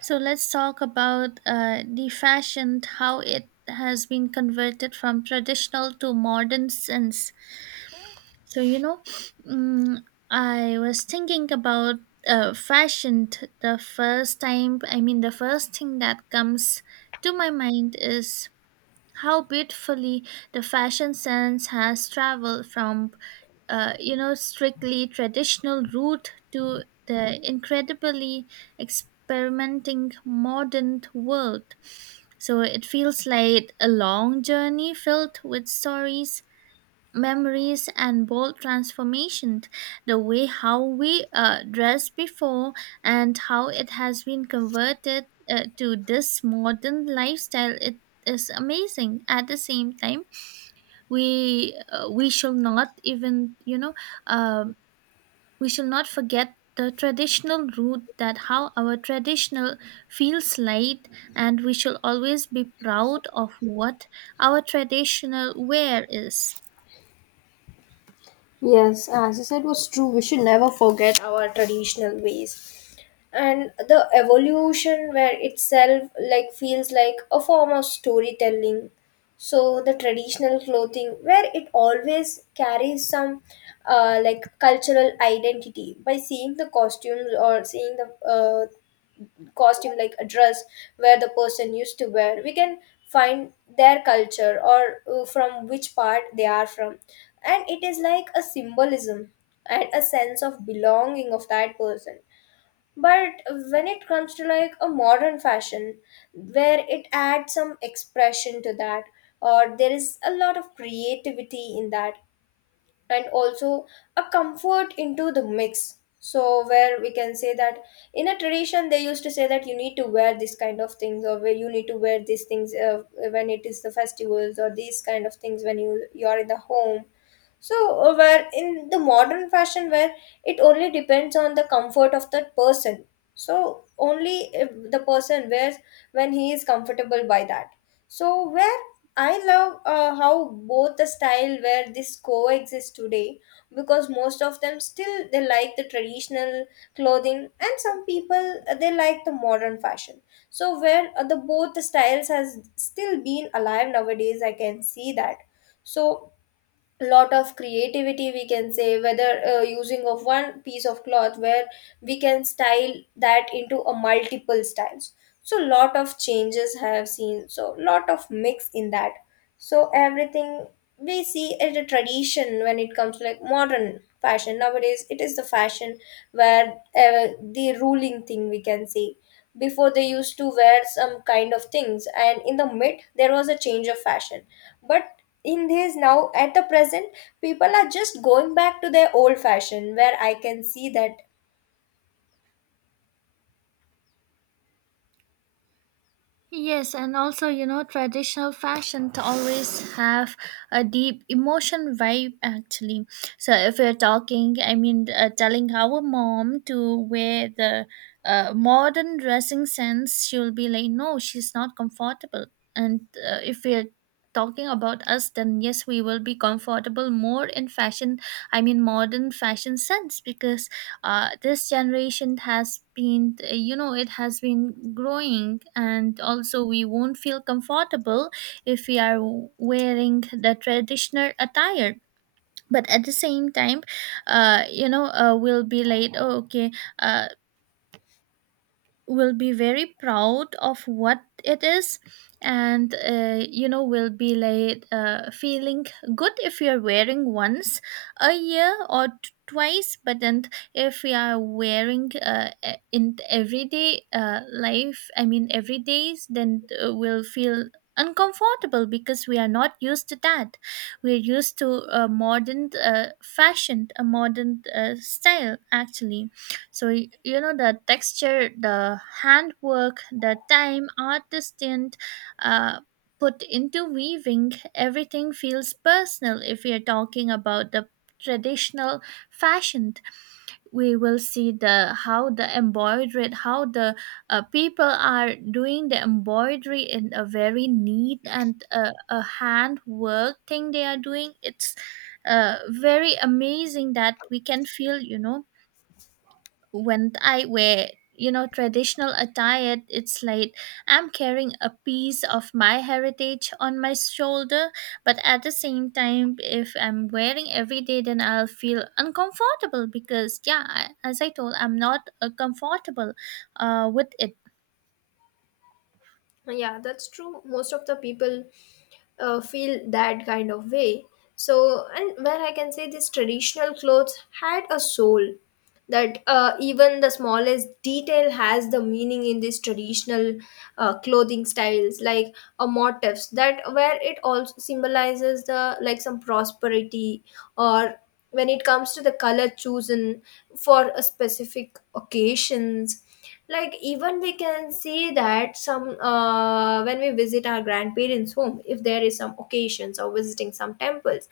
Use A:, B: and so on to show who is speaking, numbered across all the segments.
A: So let's talk about the fashion, how it has been converted from traditional to modern since. So, you know, mm, I was thinking about the first time. I mean, the first thing that comes to my mind is how beautifully the fashion sense has traveled from strictly traditional route to the incredibly experimenting modern world. So it feels like a long journey filled with stories, memories and bold transformation. The way how we dressed before and how it has been converted to this modern lifestyle, it is amazing. At the same time, we shall not even uh, we shall not forget the traditional root, that how our traditional feels light, and we shall always be proud of what our traditional wear is.
B: Yes, as I said, was true. We should never forget our traditional ways, and the evolution where itself like feels like a form of storytelling. So the traditional clothing, where it always carries some like cultural identity by seeing the costumes or seeing the costume like a dress where the person used to wear we can find their culture or from which part they are from, and it is like a symbolism and a sense of belonging of that person. But when it comes to like a modern fashion, where it adds some expression to that, or there is a lot of creativity in that, and also a comfort into the mix. So where we can say that in a tradition they used to say that you need to wear this kind of things, or where you need to wear these things when it is the festivals or these kind of things when you are in the home. So where in the modern fashion, where it only depends on the comfort of that person. So only if the person wears when he is comfortable by that. So where I love how both the style where this coexist today, because most of them still they like the traditional clothing, and some people they like the modern fashion. So where the both the styles has still been alive nowadays, I can see that. So lot of creativity we can say, whether using of one piece of cloth where we can style that into a multiple styles. So lot of changes I have seen, so lot of mix in that. So everything we see as a tradition, when it comes to like modern fashion nowadays, it is the fashion where the ruling thing we can say. Before they used to wear some kind of things, and in the mid there was a change of fashion, but in this now at the present, people are just going back to their old fashion, where I can see that.
A: Yes, and also, you know, traditional fashion to always have a deep emotion vibe actually. So if we're talking, I mean, telling our mom to wear the modern dressing sense, she'll be like, no, she's not comfortable. And if we're talking about us, then yes, we will be comfortable more in fashion, I mean, modern fashion sense because this generation has been it has been growing, and also we won't feel comfortable if we are wearing the traditional attire. But at the same time, we'll be like, oh, okay, uh, will be very proud of what it is, and will be like feeling good if you're wearing once a year or twice. But then if we are wearing in everyday life, I mean every days, then we'll feel uncomfortable because we are not used to that. We're used to a modern fashion, a modern style actually. So you know, the texture, the handwork, the time artist didn't uh, put into weaving. Everything feels personal. If we are talking about the traditional fashion, we will see the how the embroidery, how the people are doing the embroidery in a very neat and a handwork thing they are doing. It's very amazing that we can feel, you know, when I wear, you know, traditional attire, it's like I'm carrying a piece of my heritage on my shoulder. But at the same time, if I'm wearing every day, then I'll feel uncomfortable because, yeah, as I told, I'm not comfortable with it.
B: Yeah, that's true. Most of the people feel that kind of way. So, and where I can say this traditional clothes had a soul. That even the smallest detail has the meaning in these traditional clothing styles, like motifs that where it also symbolizes the like some prosperity, or when it comes to the color chosen for a specific occasions. Like even we can see that some when we visit our grandparents home, if there is some occasions or visiting some temples,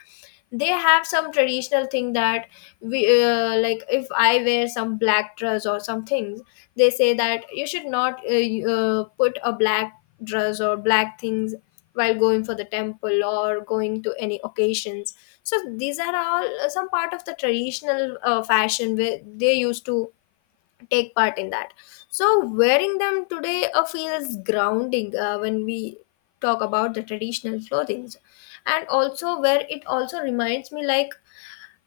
B: they have some traditional thing that we like if I wear some black dress or some things, they say that you should not put a black dress or black things while going for the temple or going to any occasions. So these are all some part of the traditional fashion where they used to take part in that. So wearing them today feels grounding, when we talk about the traditional clothing. And also where it also reminds me like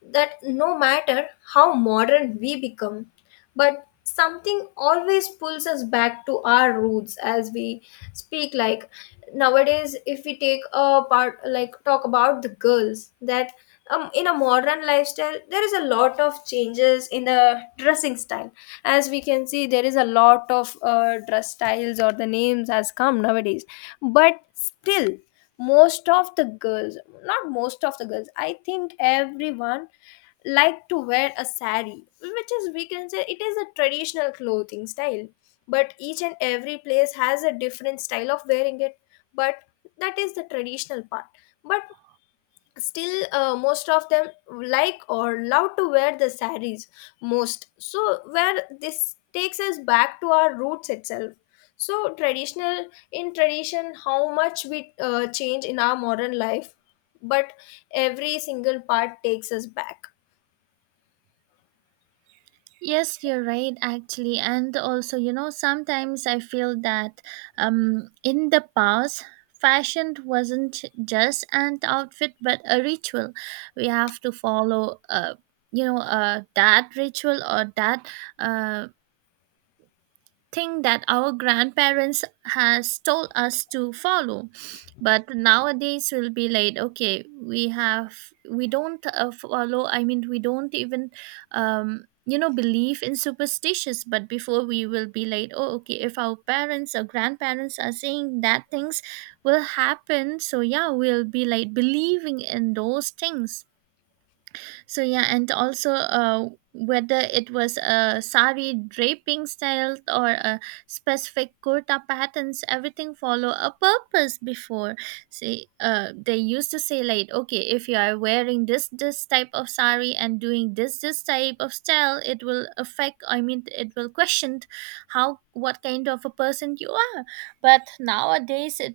B: that no matter how modern we become, but something always pulls us back to our roots. As we speak, like nowadays if we take a part, like talk about the girls that in a modern lifestyle there is a lot of changes in the dressing style, as we can see there is a lot of dress styles or the names has come nowadays. But still most of the girls, not most of the girls, I think everyone like to wear a sari, which is we can say it is a traditional clothing style, but each and every place has a different style of wearing it. But that is the traditional part. But still most of them like or love to wear the saris most. So where this takes us back to our roots itself. So traditional, in tradition how much we change in our modern life, but every single part takes us back.
A: Yes, you're right, actually. And also, you know, sometimes I feel that in the past, fashion wasn't just an outfit but a ritual. We have to follow, that ritual or that. Uh, thing that our grandparents has told us to follow. But nowadays will be like, okay, we have, we don't follow, I mean we don't even um, you know, believe in superstitions. But before we will be like, oh, okay, if our parents or grandparents are saying that things will happen, so yeah, we'll be like believing in those things. So yeah, and also whether it was a sari draping style or a specific kurta patterns, everything follow a purpose before. See, they used to say like, okay, if you are wearing this type of sari and doing this type of style, it will affect. I mean, it will question how what kind of a person you are. But nowadays, it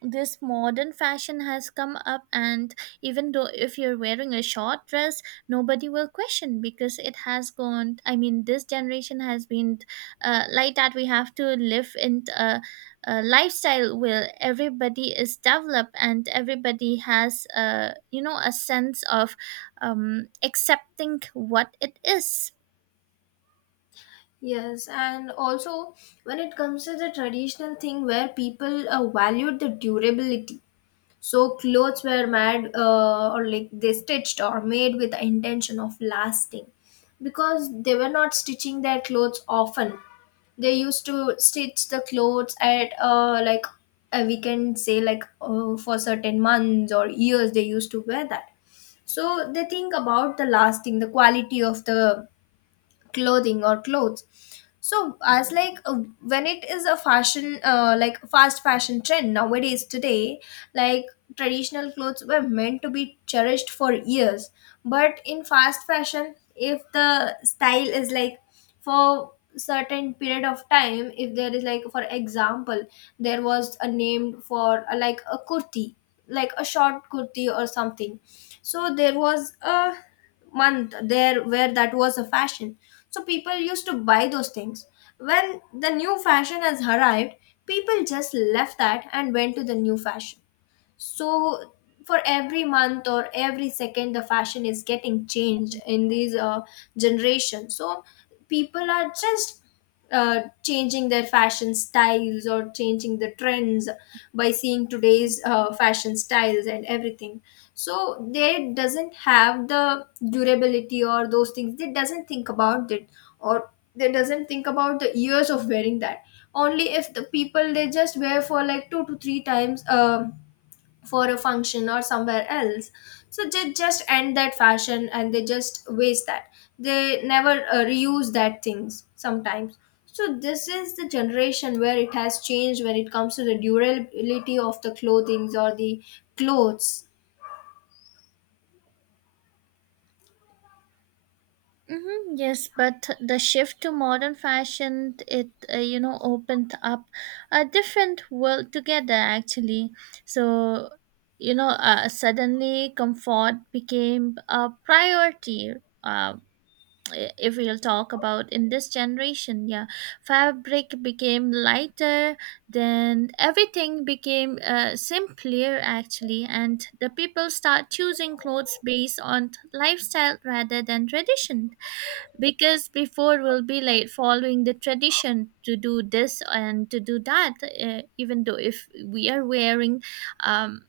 A: this modern fashion has come up, and even though if you're wearing a short dress, nobody will question because it has gone, I mean this generation has been like that. We have to live in a lifestyle where everybody is developed and everybody has a, you know, a sense of accepting what it is.
B: Yes, and also when it comes to the traditional thing, where people valued the durability. So clothes were made or like they stitched or made with the intention of lasting, because they were not stitching their clothes often. They used to stitch the clothes at like we can say like for certain months or years they used to wear that. So they think about the lasting, the quality of the clothing or clothes. So as like when it is a fashion, like fast fashion trend nowadays today, like traditional clothes were meant to be cherished for years, but in fast fashion, if the style is like for certain period of time, if there is like for example, there was a name for a, like a kurti, like a short kurti or something. So there was a month there where that was a fashion. So people used to buy those things. When the new fashion has arrived, people just left that and went to the new fashion. So for every month or every second the fashion is getting changed in these generation. So people are just changing their fashion styles or changing the trends by seeing today's fashion styles and everything. So they doesn't have the durability or those things, they doesn't think about it, or they doesn't think about the years of wearing that. Only if the people they just wear for like two to three times for a function or somewhere else, so they just end that fashion and they just waste that. They never reuse that things sometimes. So this is the generation where it has changed when it comes to the durability of the clothings or the clothes.
A: Hmm, yes, but the shift to modern fashion, it opened up a different world together actually. So you know, suddenly comfort became a priority. Uh, if we'll talk about in this generation, yeah, fabric became lighter, then everything became simpler actually, and the people start choosing clothes based on lifestyle rather than tradition. Because before we'll be like following the tradition to do this and to do that. Even though if we are wearing um,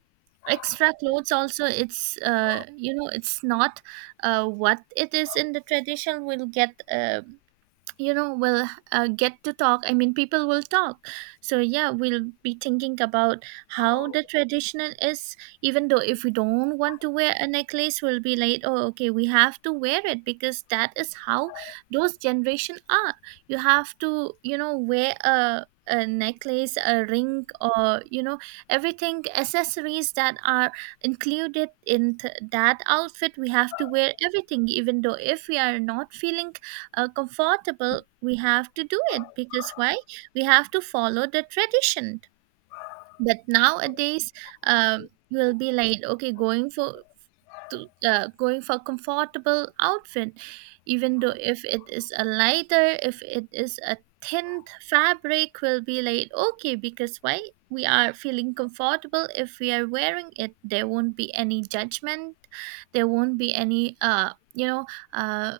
A: extra clothes also, it's it's not what it is in the tradition. We'll get will get to talk, I mean people will talk. So yeah, we'll be thinking about how the traditional is. Even though if we don't want to wear a necklace, we'll be like, oh, okay, we have to wear it because that is how those generation are. You have to, you know, wear a necklace, a ring, or, you know, everything accessories that are included in that outfit, we have to wear everything. Even though if we are not feeling comfortable, we have to do it because why? We have to follow the tradition. But nowadays, you'll be like, okay, going for to, going for comfortable outfit, even though if it is a lighter, if it is a thin fabric, will be like okay because why? We are feeling comfortable if we are wearing it. There won't be any judgment. There won't be any uh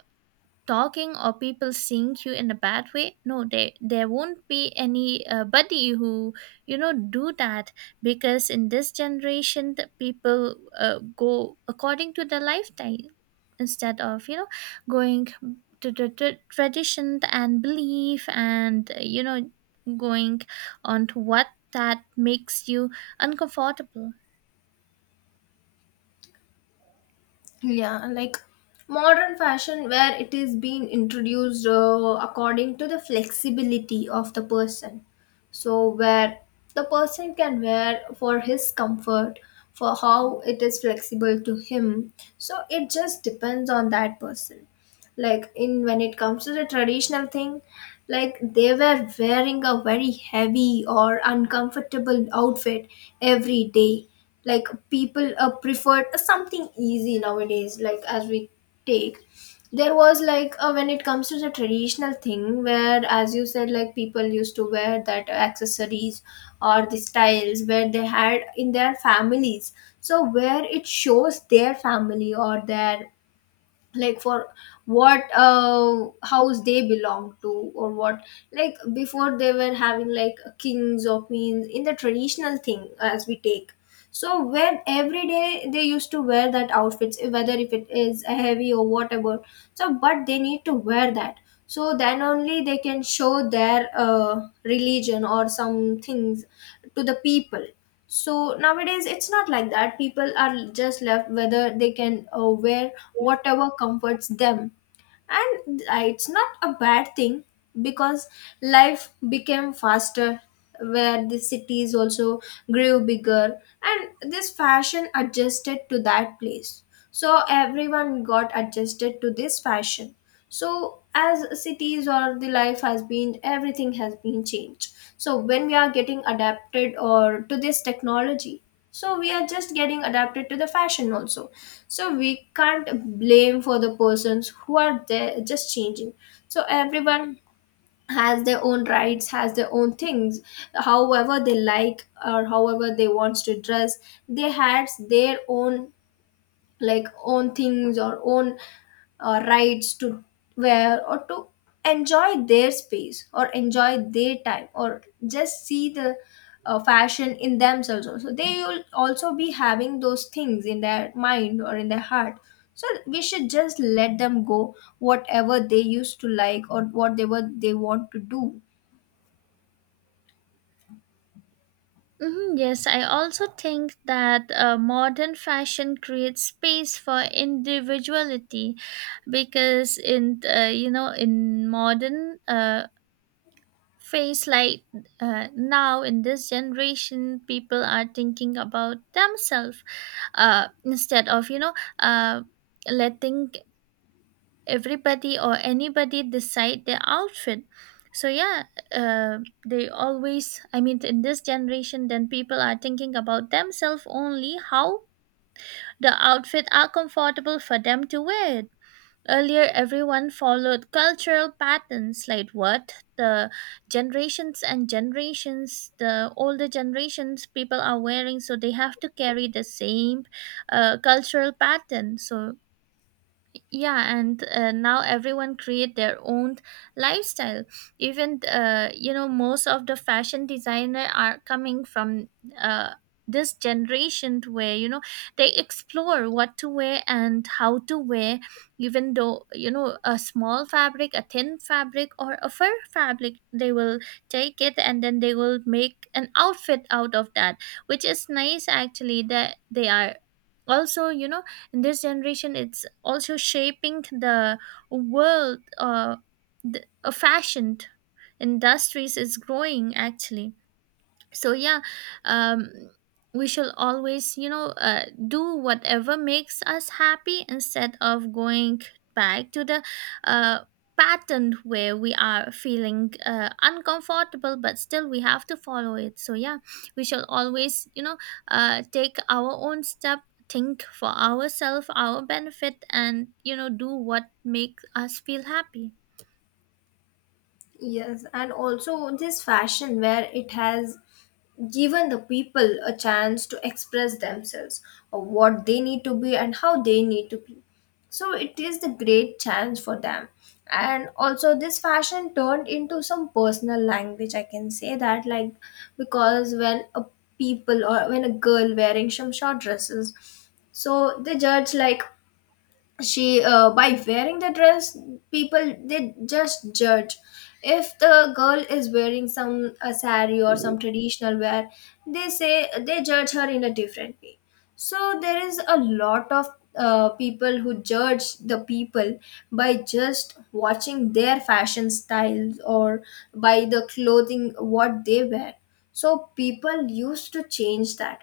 A: talking or people seeing you in a bad way. No, they, there won't be any buddy who, you know, do that, because in this generation the people go according to their lifestyle instead of, you know, going to the tradition and belief, and going on to what that makes you uncomfortable.
B: Yeah, like modern fashion where it is being introduced according to the flexibility of the person. So where the person can wear for his comfort, for how it is flexible to him. So it just depends on that person. Like in when it comes to the traditional thing, like they were wearing a very heavy or uncomfortable outfit every day. Like people preferred something easy nowadays, like as we take, there was like when it comes to the traditional thing, where as you said like people used to wear that accessories or the styles where they had in their families. So where it shows their family or their, like for what house they belong to, or what, like before they were having like kings or queens in the traditional thing as we take. So when every day they used to wear that outfits, whether if it is a heavy or whatever, so but they need to wear that. So then only they can show their religion or some things to the people. So nowadays it's not like that, people are just left whether they can wear whatever comforts them. And it's not a bad thing, because life became faster, where the cities also grew bigger, and this fashion adjusted to that place. So everyone got adjusted to this fashion. So as cities or the life has been, everything has been changed. So when we are getting adapted or to this technology, so we are just getting adapted to the fashion also. So we can't blame for the persons who are there just changing. So everyone has their own rights, has their own things, however they like or however they wants to dress. They had their own, like own things or own rights to wear or to enjoy their space or enjoy their time, or just see the fashion in themselves also. So, they will also be having those things in their mind or in their heart. So we should just let them go whatever they used to like or what they were they want to do.
A: Mhm, yes, I also think that modern fashion creates space for individuality, because in in modern phase like now in this generation, people are thinking about themselves instead of uh, letting everybody or anybody decide their outfit. So yeah, uh, they always, I mean in this generation then people are thinking about themselves only how the outfit are comfortable for them to wear it. Earlier everyone followed cultural patterns like what the generations and generations, the older generations people are wearing, so they have to carry the same cultural pattern. So yeah, and now everyone create their own lifestyle. Even most of the fashion designer are coming from uh, this generation to where, you know, they explore what to wear and how to wear. Even though, you know, a small fabric, a thin fabric, or a fur fabric, they will take it and then they will make an outfit out of that, which is nice actually, that they are also, you know, and this generation it's also shaping the world. The, a fashion industries is growing actually. So yeah, um, we shall always, you know, do whatever makes us happy instead of going back to the uh, pattern where we are feeling uncomfortable but still we have to follow it. So yeah, we shall always, you know, take our own step, think for ourselves, our benefit, and, you know, do what makes us feel happy.
B: Yes, and also this fashion where it has given the people a chance to express themselves of what they need to be and how they need to be. So it is the great chance for them. And also this fashion turned into some personal language. I can say that, like, because when a people or when a girl wearing some short dresses, so they judge like she by wearing the dress, people they just judge. If the girl is wearing some a sari or some traditional wear, they say they judge her in a different way. So there is a lot of people who judge the people by just watching their fashion styles or by the clothing what they wear. So people used to change that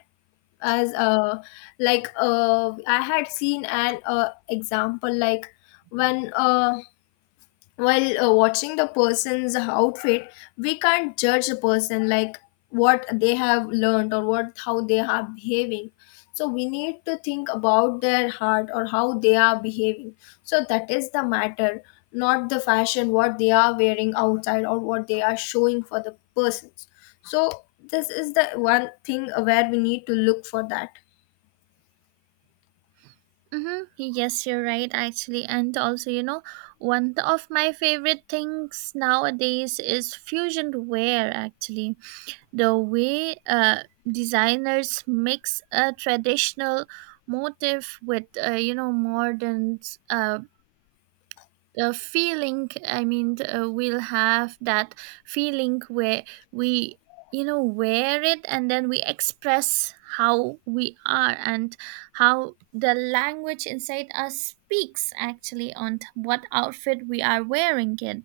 B: as like I had seen an example like when while watching the person's outfit, we can't judge the person like what they have learned or what how they are behaving. So we need to think about their heart or how they are behaving. So that is the matter, not the fashion what they are wearing outside or what they are showing for the persons. So this is the one thing where we need to look for that.
A: Mm-hmm. Yes, you're right, actually. And also, you know, one of my favorite things nowadays is fusion wear, actually. The way designers mix a traditional motif with, modern uh, feeling, I mean, we'll have that feeling where we, you know, wear it and then we express how we are and how the language inside us speaks actually on what outfit we are wearing it.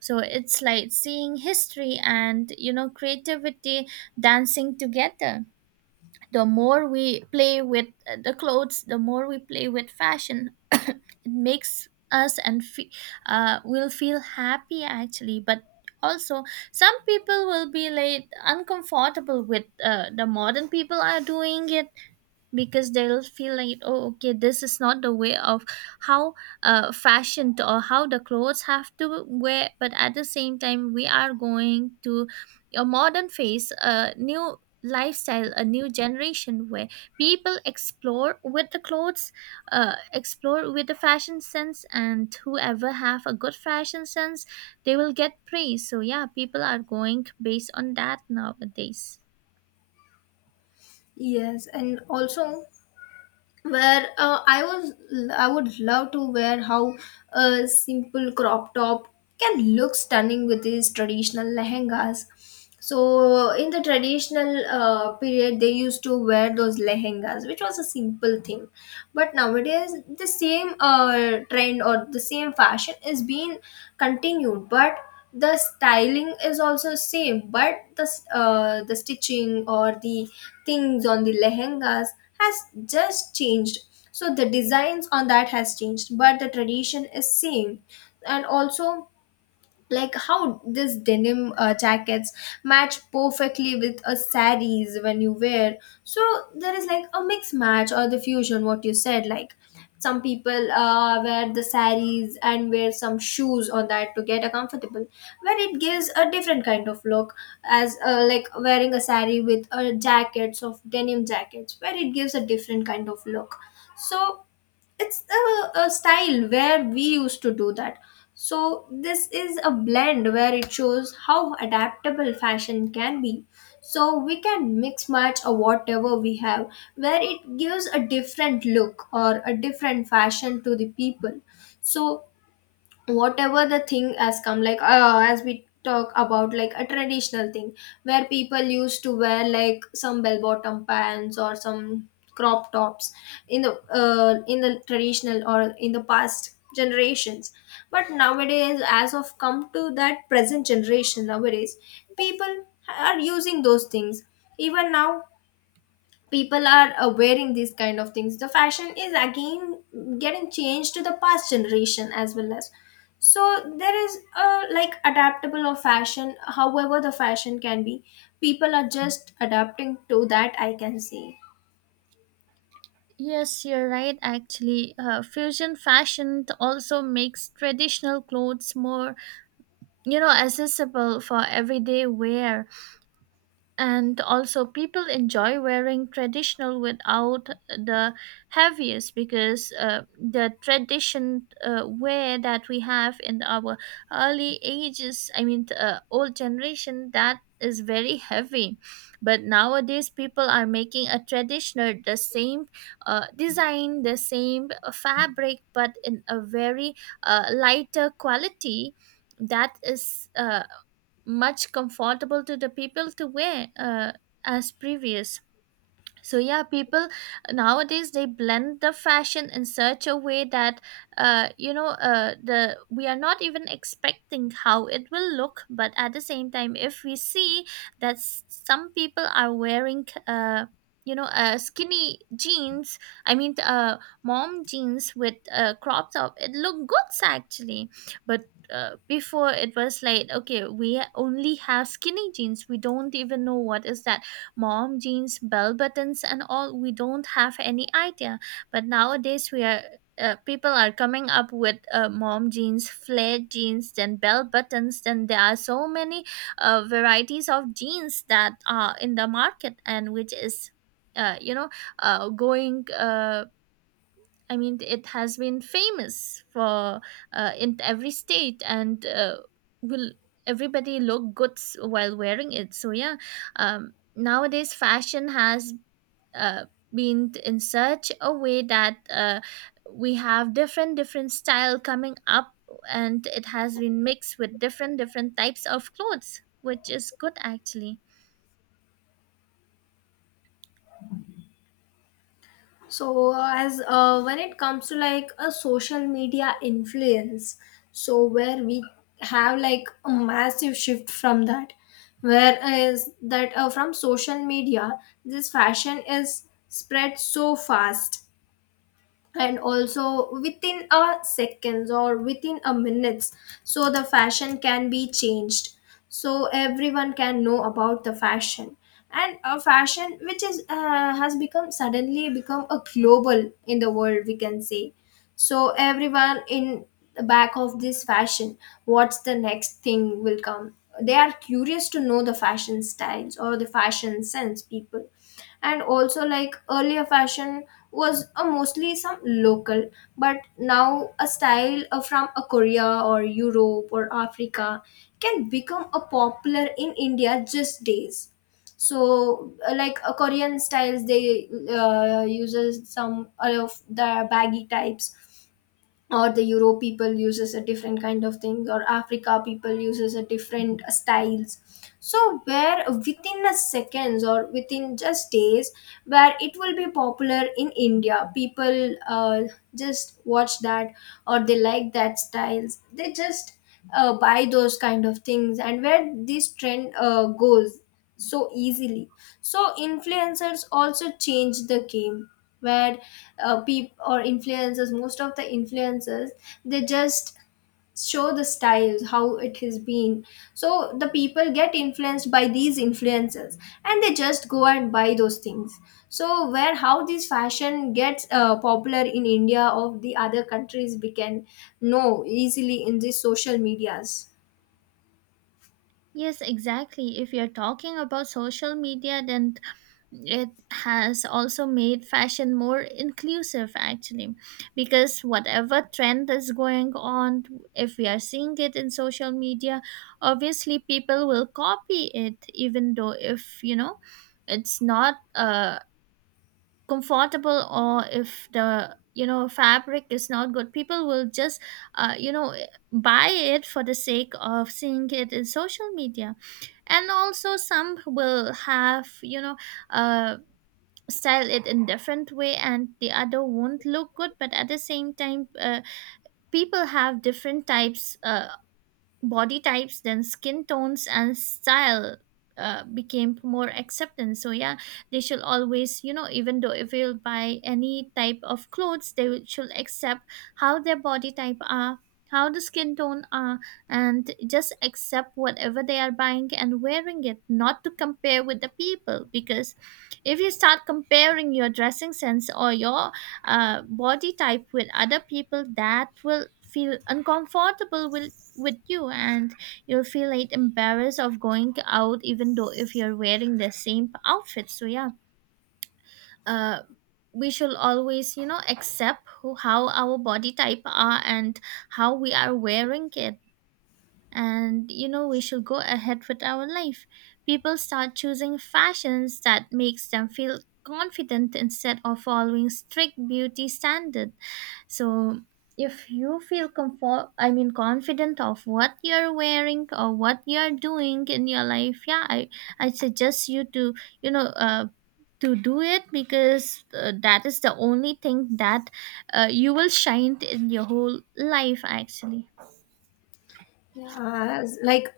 A: So it's like seeing history and, you know, creativity dancing together. The more we play with the clothes, the more we play with fashion, it makes us and will feel happy actually. But also some people will be like uncomfortable with the modern people are doing it because they'll feel like, oh okay, this is not the way of how or how the clothes have to wear. But at the same time we are going to a modern phase, a new lifestyle, a new generation where people explore with the clothes, explore with the fashion sense, and whoever have a good fashion sense, they will get praise. So yeah, people are going based on that nowadays.
B: Yes, and also where I was, I would love to wear how a simple crop top can look stunning with these traditional lehengas. So in the traditional period, they used to wear those lehengas, which was a simple thing, but nowadays the same trend or the same fashion is being continued, but the styling is also same but the the stitching or the things on the lehengas has just changed. So the designs on that has changed but the tradition is same. And also, like, how this denim jackets match perfectly with a saris when you wear. So there is like a mix match or the fusion what you said, like some people wear the saris and wear some shoes on that to get a comfortable, where it gives a different kind of look, as like wearing a sari with a jackets of denim jackets, where it gives a different kind of look. So it's a style where we used to do that. So this is a blend where it shows how adaptable fashion can be. So we can mix match or whatever we have, where it gives a different look or a different fashion to the people. So whatever the thing has come, like as we talk about like a traditional thing, where people used to wear like some bell bottom pants or some crop tops in the in the traditional or in the past generations, but nowadays as of come to that present generation nowadays, people are using those things. Even now people are wearing these kind of things. The fashion is again getting changed to the past generation as well as. So there is a like adaptable of fashion, however the fashion can be, people are just adapting to that, I can say.
A: Yes, you're right, actually. Fusion fashion also makes traditional clothes more, you know, accessible for everyday wear, and also people enjoy wearing traditional without the heaviest, because the tradition wear that we have in our early ages, I mean old generation, that is very heavy. But nowadays people are making a traditional the same design, the same fabric, but in a very lighter quality that is much comfortable to the people to wear as previous. So yeah, people nowadays they blend the fashion in such a way that you know the we are not even expecting how it will look, but at the same time if we see that some people are wearing skinny jeans, I mean mom jeans with crop top, it look good actually. But before it was like, okay, we only have skinny jeans, we don't even know what is that mom jeans, bell buttons, and all. We don't have any idea. But nowadays, we are, people are coming up with mom jeans, flare jeans, then bell buttons. Then there are so many varieties of jeans that are in the market, and which is, uh, you know, going. I mean, it has been famous for in every state, and will everybody look good while wearing it? So yeah, nowadays fashion has uh, been in such a way that we have different different style coming up, and it has been mixed with different different types of clothes, which is good actually.
B: So as when it comes to like a social media influence, so where we have like a massive shift from that, where is that from social media this fashion is spread so fast, and also within a seconds or within a minutes, so the fashion can be changed. So everyone can know about the fashion, and a fashion which is has become suddenly become a global in the world, we can say. So everyone in the back of this fashion, what's the next thing will come, they are curious to know the fashion styles or the fashion sense people. And also, like, earlier fashion was a mostly some local, but now a style from a Korea or Europe or Africa can become a popular in India just days. So like a Korean styles they uses some of the baggy types, or the Europe people uses a different kind of things, or Africa people uses a different styles. So where within a seconds or within just days, where it will be popular in India, people just watch that or they like that styles, they just buy those kind of things, and where this trend goes so easily. So influencers also change the game, where people or influencers, most of the influencers, they just show the styles how it has been. So the people get influenced by these influencers and they just go and buy those things. So where how this fashion gets popular in India or the other countries, we can know easily in these social medias.
A: Yes, exactly. If you're talking about social media, then it has also made fashion more inclusive, actually, because whatever trend is going on, if we are seeing it in social media, obviously people will copy it, even though if, you know, it's not comfortable, or if the, you know, fabric is not good, people will just uh, you know buy it for the sake of seeing it in social media. And also some will have, you know, uh, style it in different way and the other won't look good. But at the same time people have different types body types, then skin tones, and style became more acceptance. So yeah, they should always, you know, even though if you'll buy any type of clothes, they will- should accept how their body type are, how the skin tone are, and just accept whatever they are buying and wearing it, not to compare with the people. Because if you start comparing your dressing sense or your body type with other people, that will feel uncomfortable will with you, and you'll feel like embarrassed of going out even though if you're wearing the same outfit. So yeah, uh we should always, you know, accept who, how our body type are, and how we are wearing it, and, you know, we should go ahead with our life. People start choosing fashions that makes them feel confident instead of following strict beauty standards. So if you feel comfort, I mean confident of what you're wearing or what you're doing in your life, yeah, I suggest you to, you know, to do it because that is the only thing that you will shine in your whole life actually.
B: Yeah, like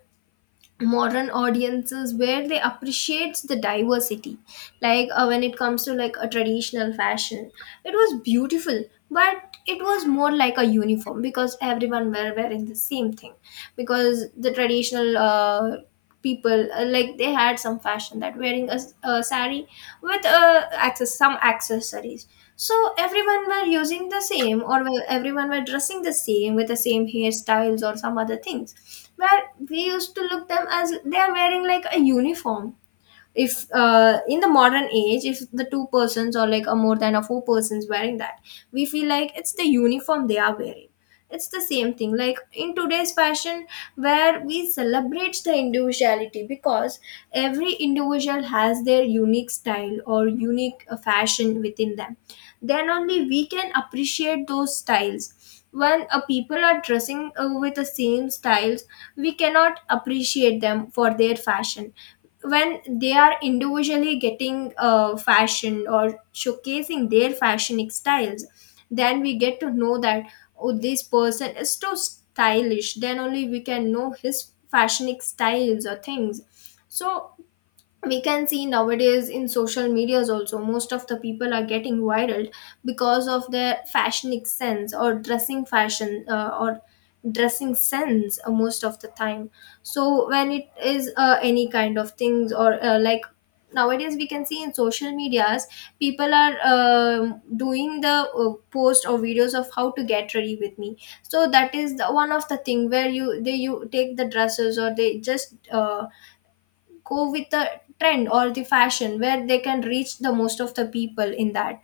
B: modern audiences where they appreciate the diversity, like when it comes to like a traditional fashion, it was beautiful, but it was more like a uniform because everyone were wearing the same thing. Because the traditional people like they had some fashion that wearing a sari with access some accessories, so everyone were using the same or everyone were dressing the same with the same hairstyles or some other things, where we used to look them as they are wearing like a uniform. If in the modern age, if the two persons or like a more than a four persons wearing that, we feel like it's the uniform they are wearing. It's the same thing like in today's fashion, where we celebrate the individuality, because every individual has their unique style or unique fashion within them. Then only we can appreciate those styles. When a people are dressing with the same styles, we cannot appreciate them for their fashion. When they are individually getting fashioned or showcasing their fashionic styles, then we get to know that, oh, this person is too stylish, then only we can know his fashionic styles or things. So we can see nowadays in social medias also, most of the people are getting viral because of their fashionic sense or dressing fashion or dressing sense most of the time. So when it is any kind of things or like nowadays we can see in social medias, people are doing the post or videos of how to get ready with me. So that is the one of the thing where you take the dresses or they just go with the trend or the fashion where they can reach the most of the people in that.